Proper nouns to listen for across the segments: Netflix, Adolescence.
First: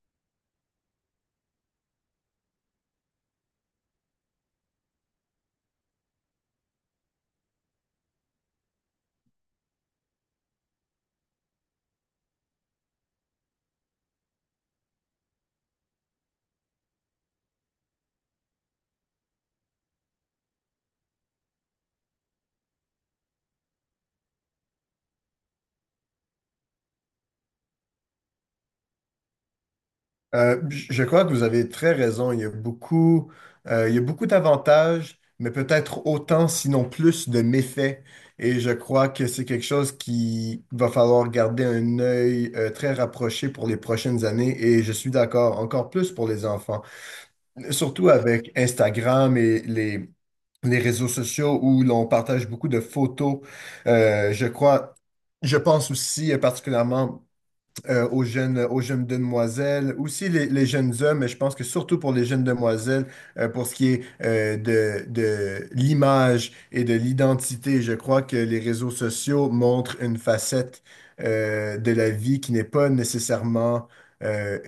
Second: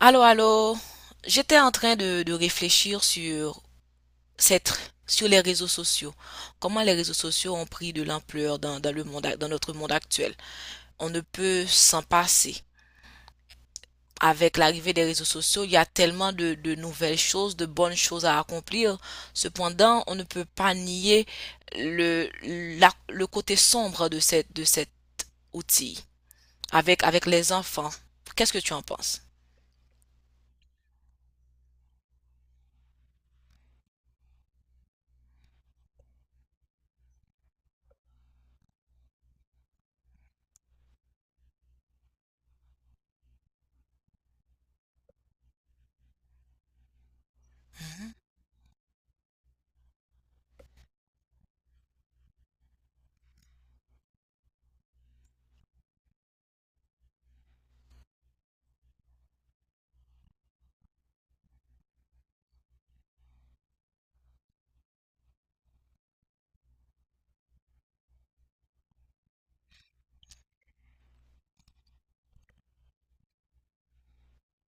Allô, allô. J'étais en train de réfléchir sur sur les réseaux sociaux. Comment les réseaux sociaux ont pris de l'ampleur dans le monde, dans notre monde actuel. On ne peut s'en passer. Avec l'arrivée des réseaux sociaux, il y a tellement de nouvelles choses, de bonnes choses à accomplir. Cependant, on ne peut pas nier le, le côté sombre de cet outil. Avec les enfants. Qu'est-ce que tu en penses? Je crois que vous avez très raison. Il y a beaucoup d'avantages, mais peut-être autant, sinon plus, de méfaits. Et je crois que c'est quelque chose qui va falloir garder un œil très rapproché pour les prochaines années. Et je suis d'accord, encore plus pour les enfants. Surtout avec Instagram et les réseaux sociaux où l'on partage beaucoup de photos. Euh, je crois, je pense aussi particulièrement aux jeunes demoiselles, aussi les jeunes hommes, mais je pense que surtout pour les jeunes demoiselles, pour ce qui est de l'image et de l'identité, je crois que les réseaux sociaux montrent une facette de la vie qui n'est pas nécessairement euh,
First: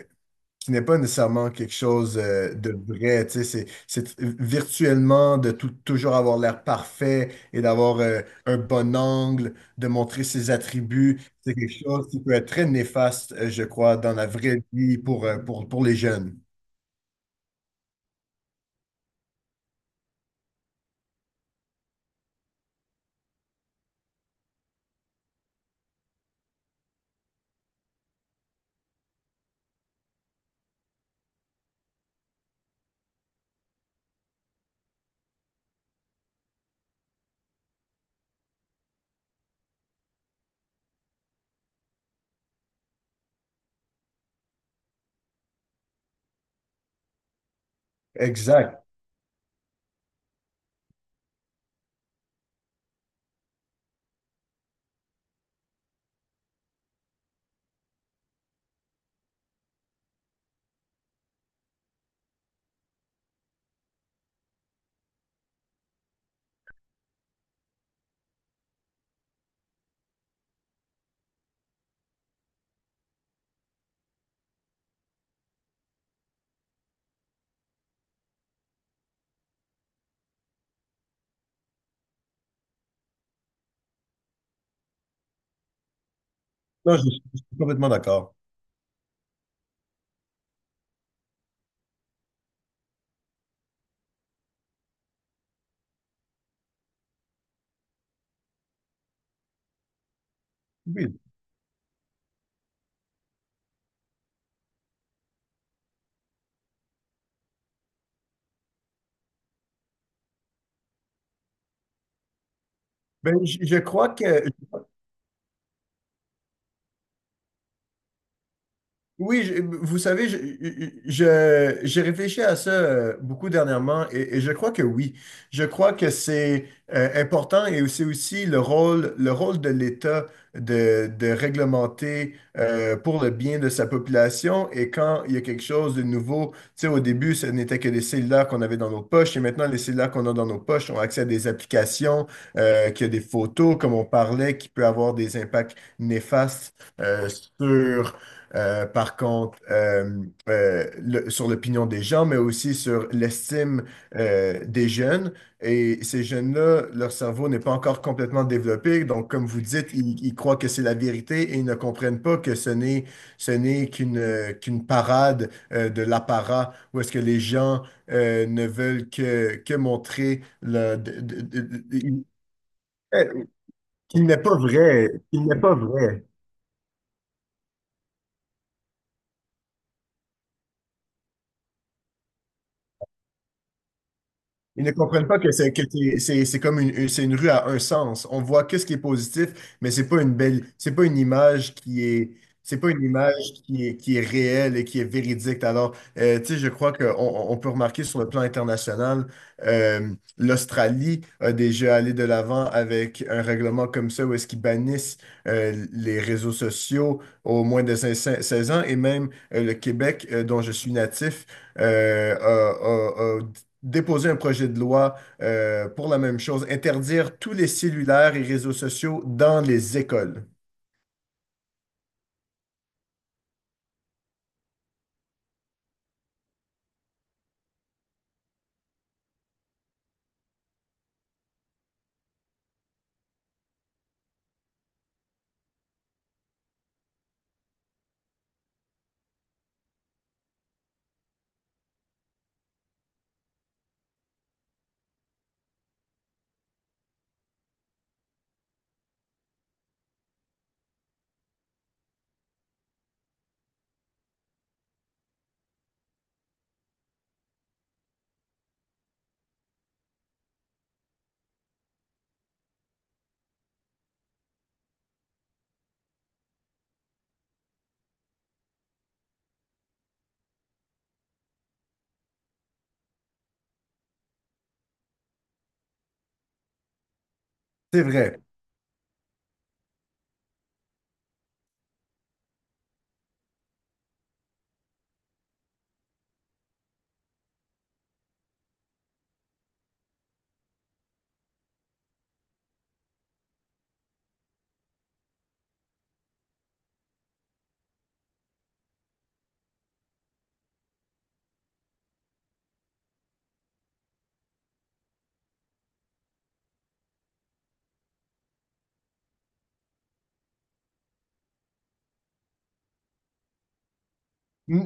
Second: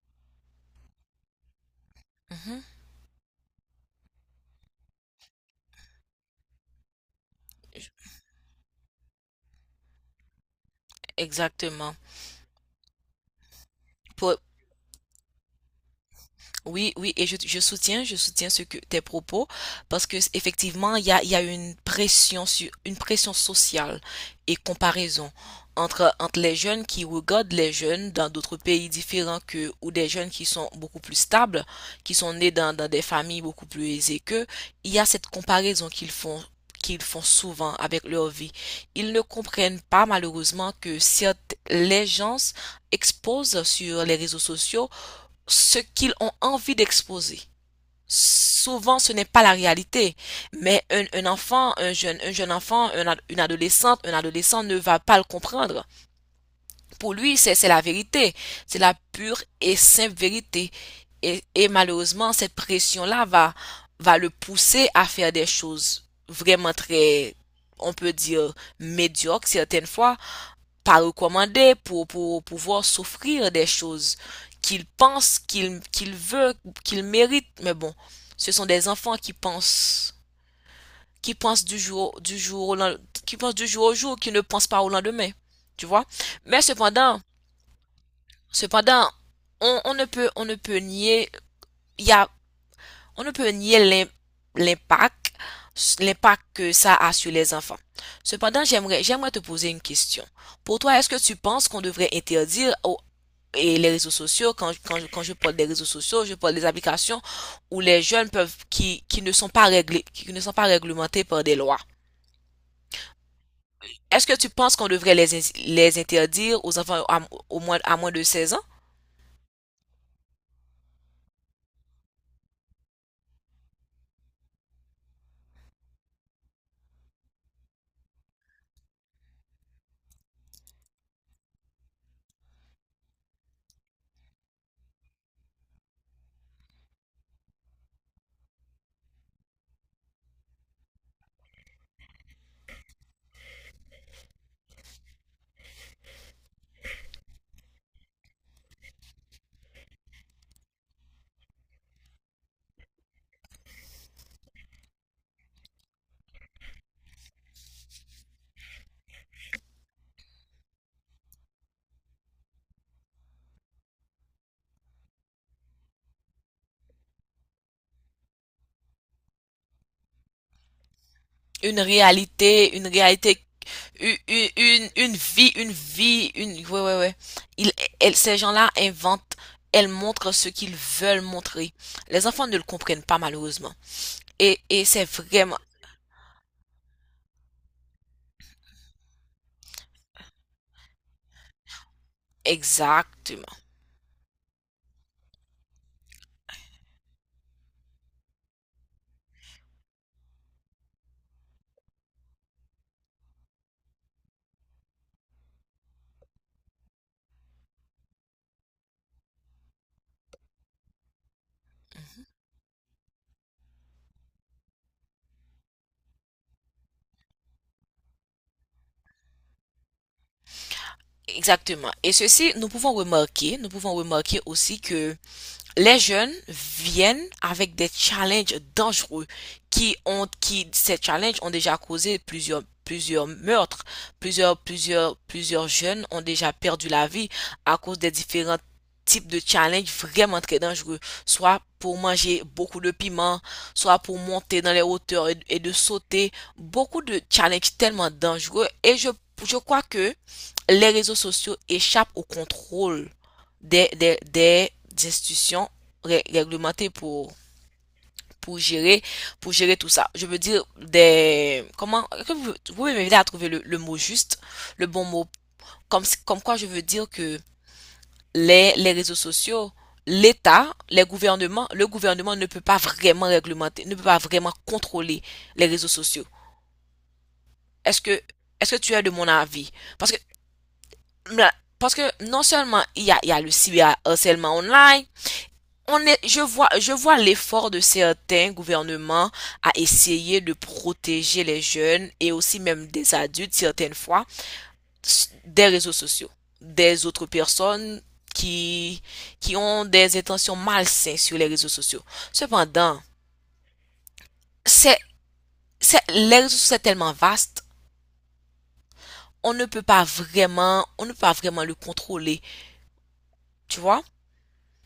qui n'est pas nécessairement quelque chose Mhm. de vrai, tu sais, c'est virtuellement de toujours avoir l'air parfait et d'avoir un bon angle, de montrer ses attributs, c'est quelque Exactement. chose qui peut être très néfaste, je crois, dans la vraie vie pour les jeunes. Oui, oui, et je soutiens ce que tes propos parce que effectivement, il y a une pression sur une pression sociale et comparaison entre les jeunes qui regardent les jeunes dans d'autres pays différents que ou des jeunes qui sont beaucoup plus stables, qui sont nés dans des familles beaucoup plus aisées qu'eux, il y a cette comparaison qu'ils font souvent avec leur vie. Ils ne comprennent pas malheureusement que certes, les gens exposent sur les réseaux sociaux ce qu'ils ont envie d'exposer. Exact. Souvent, ce n'est pas la réalité, mais un enfant, un jeune enfant, un une adolescente, un adolescent ne va pas le comprendre. Pour lui, c'est la vérité, c'est la pure et simple vérité. Et malheureusement, cette pression-là va le pousser à faire des choses vraiment très, on peut dire, médiocres certaines fois, pas recommandé pour pouvoir s'offrir des choses qu'ils pensent, qu'ils veulent, qu'ils méritent. Mais bon, ce sont des enfants qui pensent du jour au lendemain, qui pensent du jour au jour, qui ne pensent pas au lendemain. Tu vois? Mais Non, je cependant, suis je suis complètement d'accord. cependant, on ne peut nier, il y a, on ne peut nier l'impact, l'impact que ça a sur les enfants. Cependant, j'aimerais te poser une question. Pour toi, est-ce Oui. que tu penses qu'on devrait et les réseaux sociaux, quand je parle des réseaux sociaux, je parle des applications où les jeunes qui ne sont pas réglés, qui ne sont pas réglementés par des lois. Je crois que Est-ce que tu penses qu'on devrait les interdire aux enfants à moins de 16 ans? oui. Vous savez, j'ai réfléchi à ça beaucoup dernièrement et je crois que oui. Je crois que c'est important et c'est aussi le rôle de l'État de réglementer pour le bien de sa population. Et quand il y a quelque chose de nouveau, tu sais, au début, ce n'était que les cellulaires qu'on avait dans nos poches et maintenant, les cellulaires qu'on a dans nos poches ont accès à des applications, qui a des photos, comme on parlait, qui peut avoir des impacts néfastes euh, sur par contre, le- sur l'opinion des gens, mais aussi sur l'estime des jeunes. Et ces jeunes-là, leur cerveau n'est pas encore complètement développé. Donc, comme vous dites, ils croient que c'est la vérité et ils ne comprennent pas que ce n'est qu'une qu'une parade de l'apparat où est-ce que les gens ne veulent que montrer le, Une de- réalité, une réalité, eh, une, qu'il n'est pas une, vrai. une- qu'il vie, n'est une pas vrai. vie, une, ouais, ouais, ouais. Ils, ces gens-là inventent, elles montrent ce qu'ils veulent montrer. Les enfants ne le comprennent pas, malheureusement. Et, Ils et ne c'est comprennent pas que vraiment c'est comme c'est une rue à un sens. On voit qu'est-ce qui est positif, mais c'est pas une image c'est pas une image exactement. Qui est réelle et qui est véridique. Alors, tu sais, je crois qu'on on peut remarquer sur le plan international, euh, l'Australie a déjà allé de l'avant avec un règlement comme ça où est-ce qu'ils bannissent les réseaux sociaux au moins de seize ans et même le Québec, dont je suis natif, a déposer un projet de loi pour la même chose, interdire tous les cellulaires et réseaux sociaux dans les écoles. Exactement. Et ceci, nous pouvons remarquer aussi que les jeunes viennent avec des challenges dangereux ces challenges ont déjà causé plusieurs meurtres. Plusieurs jeunes ont déjà perdu la vie à cause des différents types de challenges vraiment très dangereux. Soit pour manger beaucoup de piment, soit pour monter dans les hauteurs et de sauter. Beaucoup de challenges tellement dangereux et je crois que les réseaux sociaux échappent au contrôle des institutions ré- réglementées pour, pour, gérer, pour gérer tout ça. Je veux dire, que vous pouvez m'aider à trouver le mot juste, le bon mot. Comme, si, comme quoi je veux dire que les réseaux sociaux, l'État, les gouvernements, le gouvernement ne peut pas vraiment réglementer, ne peut pas vraiment contrôler les réseaux sociaux. Est-ce C'est que vrai. est-ce que tu es de mon avis? Parce que là, parce que non seulement il y a le cyberharcèlement online, je vois l'effort de certains gouvernements à essayer de protéger les jeunes et aussi même des adultes certaines fois des réseaux sociaux, des autres personnes qui, qui ont des intentions malsaines sur les réseaux sociaux. Cependant, c'est, les réseaux sociaux sont tellement vastes, on ne peut pas vraiment, on ne peut pas vraiment le contrôler, tu vois?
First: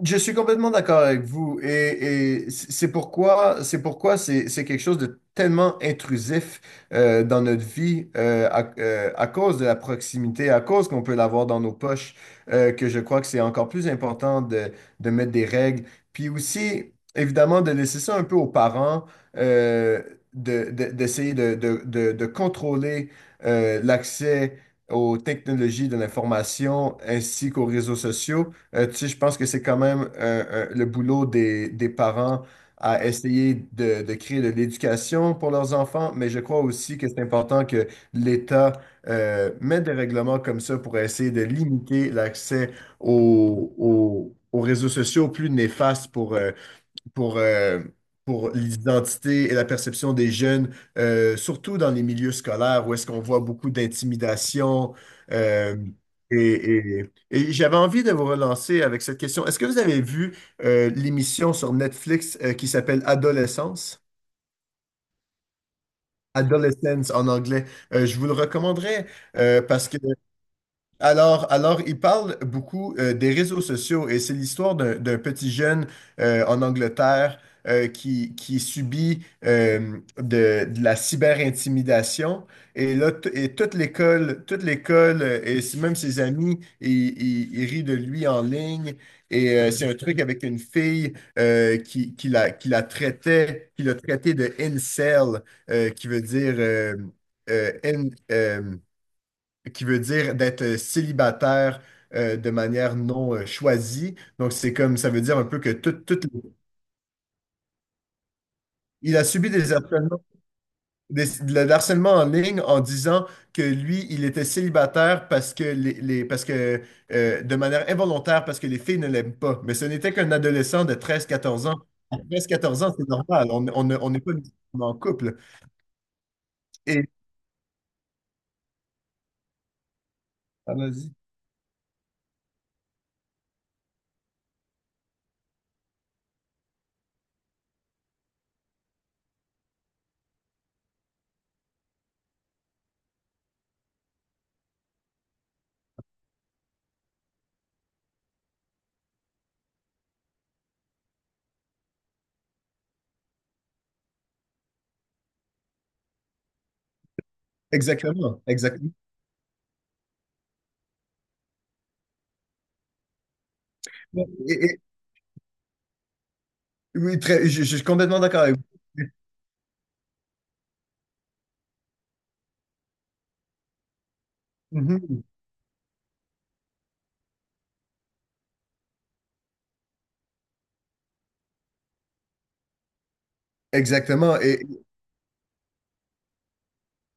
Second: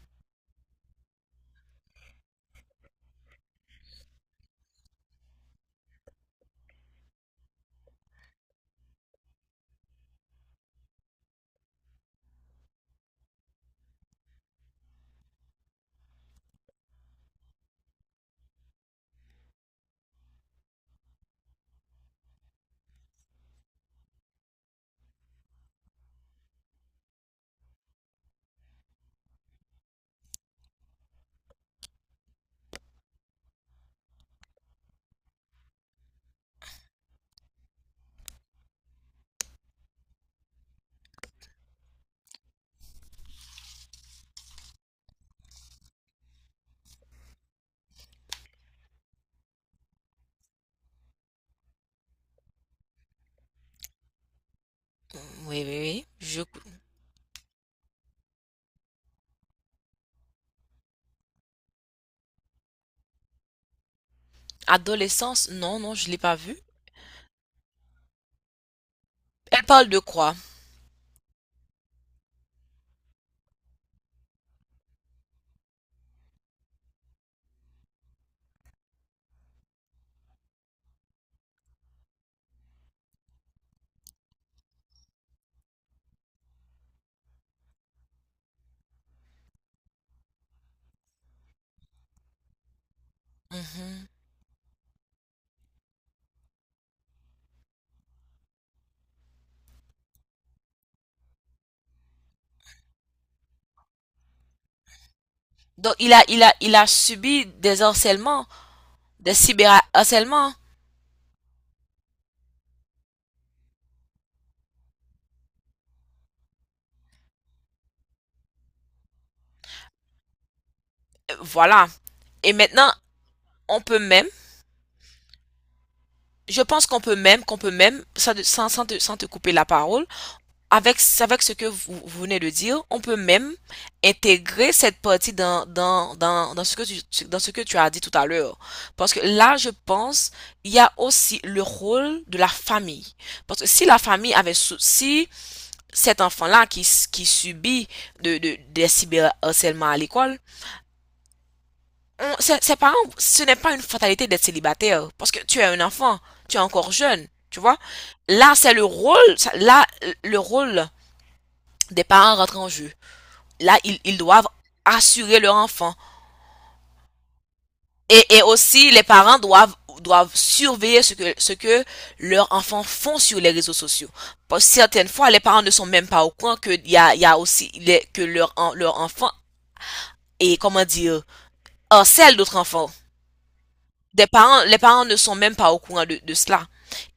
Je suis complètement d'accord avec vous et c'est pourquoi c'est quelque chose de tellement intrusif dans notre vie à cause de la proximité, à cause qu'on peut l'avoir dans nos poches, que je crois que c'est encore plus important de mettre des règles. Puis aussi, évidemment, de laisser ça un peu aux parents, euh, d'essayer de contrôler l'accès aux technologies de l'information ainsi qu'aux réseaux sociaux. Tu sais, je pense que c'est quand même le boulot des parents à essayer de créer de l'éducation pour leurs enfants, mais je crois aussi que c'est important que l'État mette des règlements comme ça pour essayer de limiter l'accès aux réseaux sociaux plus néfastes pour, euh, pour l'identité et la perception des jeunes, surtout dans les milieux scolaires où est-ce qu'on voit beaucoup d'intimidation. Oui, oui, euh, oui. Et j'avais envie de vous relancer avec cette question. Est-ce que vous avez vu l'émission sur Netflix qui s'appelle Adolescence? Adolescence, non, non, je l'ai pas vu. Adolescence en anglais. Je vous le recommanderais Elle parle parce que de quoi? Alors, il parle beaucoup des réseaux sociaux et c'est l'histoire d'un petit jeune en Angleterre qui subit de la cyber-intimidation. Et et toute toute l'école même ses amis, ils rient de lui en ligne. Et c'est un truc avec une fille qui la traitait, qui l'a Mhm. traité de incel, euh, qui veut dire euh, euh, in- euh, qui veut dire d'être célibataire de manière non choisie. Donc, c'est comme ça veut dire un peu que Donc, il a, il a, il a subi des harcèlements, il a des subi des harcèlements, cyberharcèlements. De l'harcèlement en ligne en disant que lui, il était célibataire parce que de manière involontaire, parce que les filles ne l'aiment pas. Mais ce n'était qu'un adolescent de treize quatorze ans. Voilà. À Et 13-14 maintenant, ans, c'est normal. On on on ne- peut on n'est même, pas nécessairement en couple. je pense qu'on Et peut même, qu'on peut même, sans te couper la parole, ah, avec, vas-y. avec ce que vous venez de dire, on peut même intégrer cette partie dans ce que tu as dit tout à l'heure. Parce que là, je pense, il y a aussi le rôle de la famille. Parce que si la famille avait, si cet enfant-là qui subit des cyberharcèlements à l'école, ses parents, ce n'est pas une fatalité d'être célibataire. Parce que tu es un enfant, tu es encore jeune, tu vois. Exactement, Là, exactement. Là, le rôle des parents rentre en jeu. Là, ils Et- doivent et- assurer leur enfant. oui, je suis complètement Et d'accord avec aussi, les vous. parents doivent surveiller ce que leurs enfants font sur les réseaux sociaux. Parce que certaines Mhm. fois, les parents ne sont même pas au courant que il y a aussi que leur enfant comment dire, harcèle d'autres enfants. Des Exactement. Parents, les parents ne sont même pas au courant de cela.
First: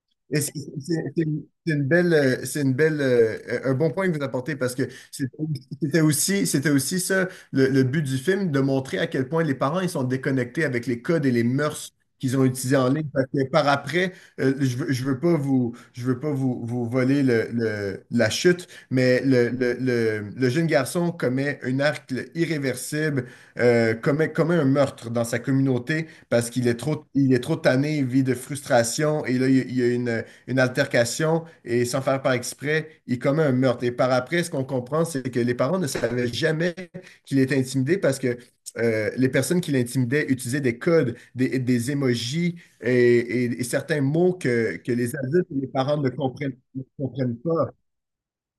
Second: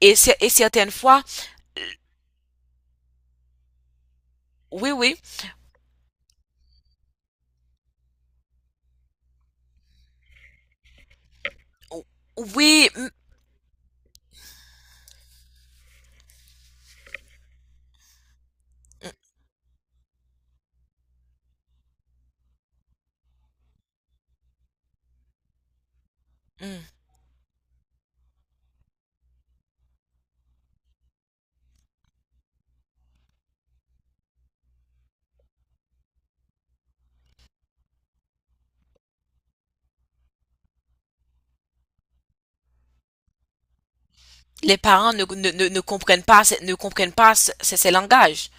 Et, Et et certaines fois, c'est une belle, un bon point que vous apportez parce que oui, oui, c'est- c'était aussi ça le but du film, de montrer à quel point les parents ils sont déconnectés avec les codes et les mœurs qu'ils ont utilisés oui, en ligne. Parce que par après, je veux pas vous voler la chute, mais le jeune garçon commet un acte irréversible, commet un meurtre dans sa communauté parce qu'il est mm, trop tanné, il vit de frustration et là, il y a une altercation et sans faire par exprès, il commet un meurtre. Et par après, ce qu'on comprend, c'est que les parents ne savaient jamais qu'il était intimidé parce que les personnes qui l'intimidaient utilisaient des codes, des émojis et, et certains mots les que parents les adultes et les parents ne ne ne comprennent pas comprennent ces, pas. ces langages.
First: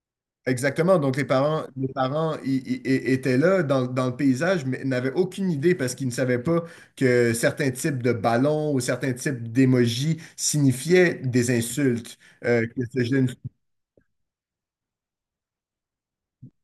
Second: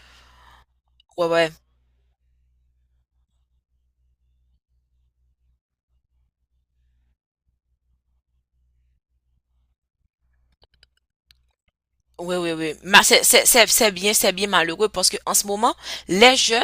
Exactement. Donc, Ouais, ouais. Les parents étaient là dans le paysage, mais n'avaient aucune idée parce qu'ils ne savaient pas que certains types de ballons ou certains types d'émojis signifiaient des insultes Oui, oui, oui. que Mais ce c'est jeune. c'est- c'est- c'est bien, c'est bien malheureux parce que en ce moment, les jeunes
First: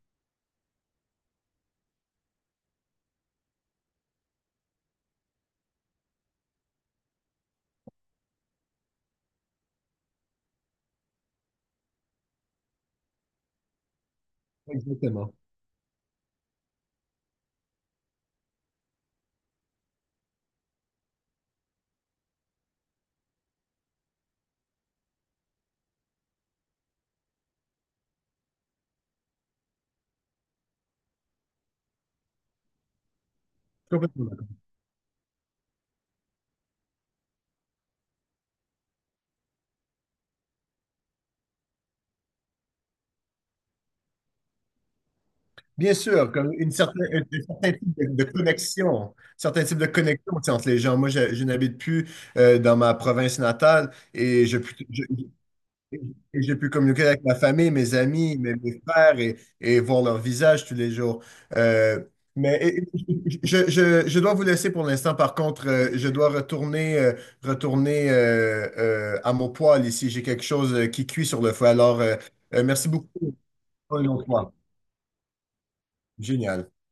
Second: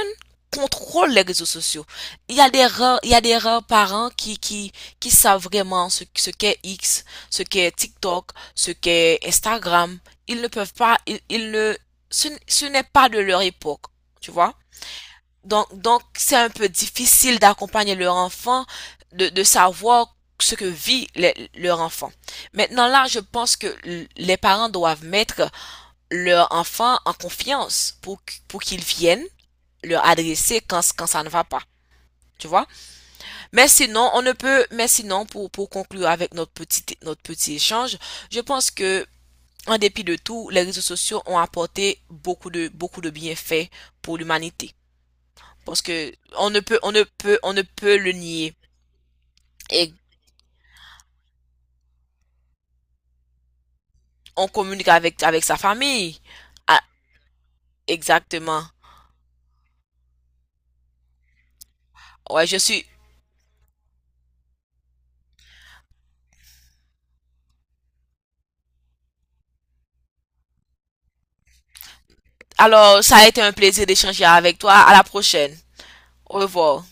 contrôlent les réseaux sociaux. Il y a des rares parents qui savent vraiment ce qu'est X, ce qu'est TikTok, ce qu'est Instagram. Ils ne peuvent pas, ils ne, ce n'est pas de leur époque, tu vois? Exactement. Donc, c'est un peu difficile d'accompagner leur enfant, de savoir ce que vit leur enfant. Maintenant, là, je pense que les parents doivent mettre leur enfant en confiance pour qu'ils viennent leur adresser quand ça ne va pas. Tu vois? Mais sinon, on Complètement ne d'accord. peut, mais sinon, pour conclure avec notre petit échange, je pense que, en dépit de tout, les réseaux sociaux ont apporté beaucoup de bienfaits pour l'humanité. Parce Bien que, sûr, on comme ne une peut, on ne peut, un on ne certain type peut le de nier. connexion, certains types de Et connexion, tu sais, entre les gens. Moi, je n'habite plus dans ma province natale on communique je- avec sa famille. et j'ai pu Ah, communiquer avec ma famille, mes amis, exactement. mes frères et voir leur visage tous les jours. Euh, Ouais, je dois vous laisser pour l'instant. Par contre, retourner à mon poêle ici. J'ai quelque chose qui cuit sur le feu. Alors, merci alors, beaucoup. ça a été un plaisir Pour une d'échanger autre fois. avec toi. À la prochaine. Au Génial. revoir.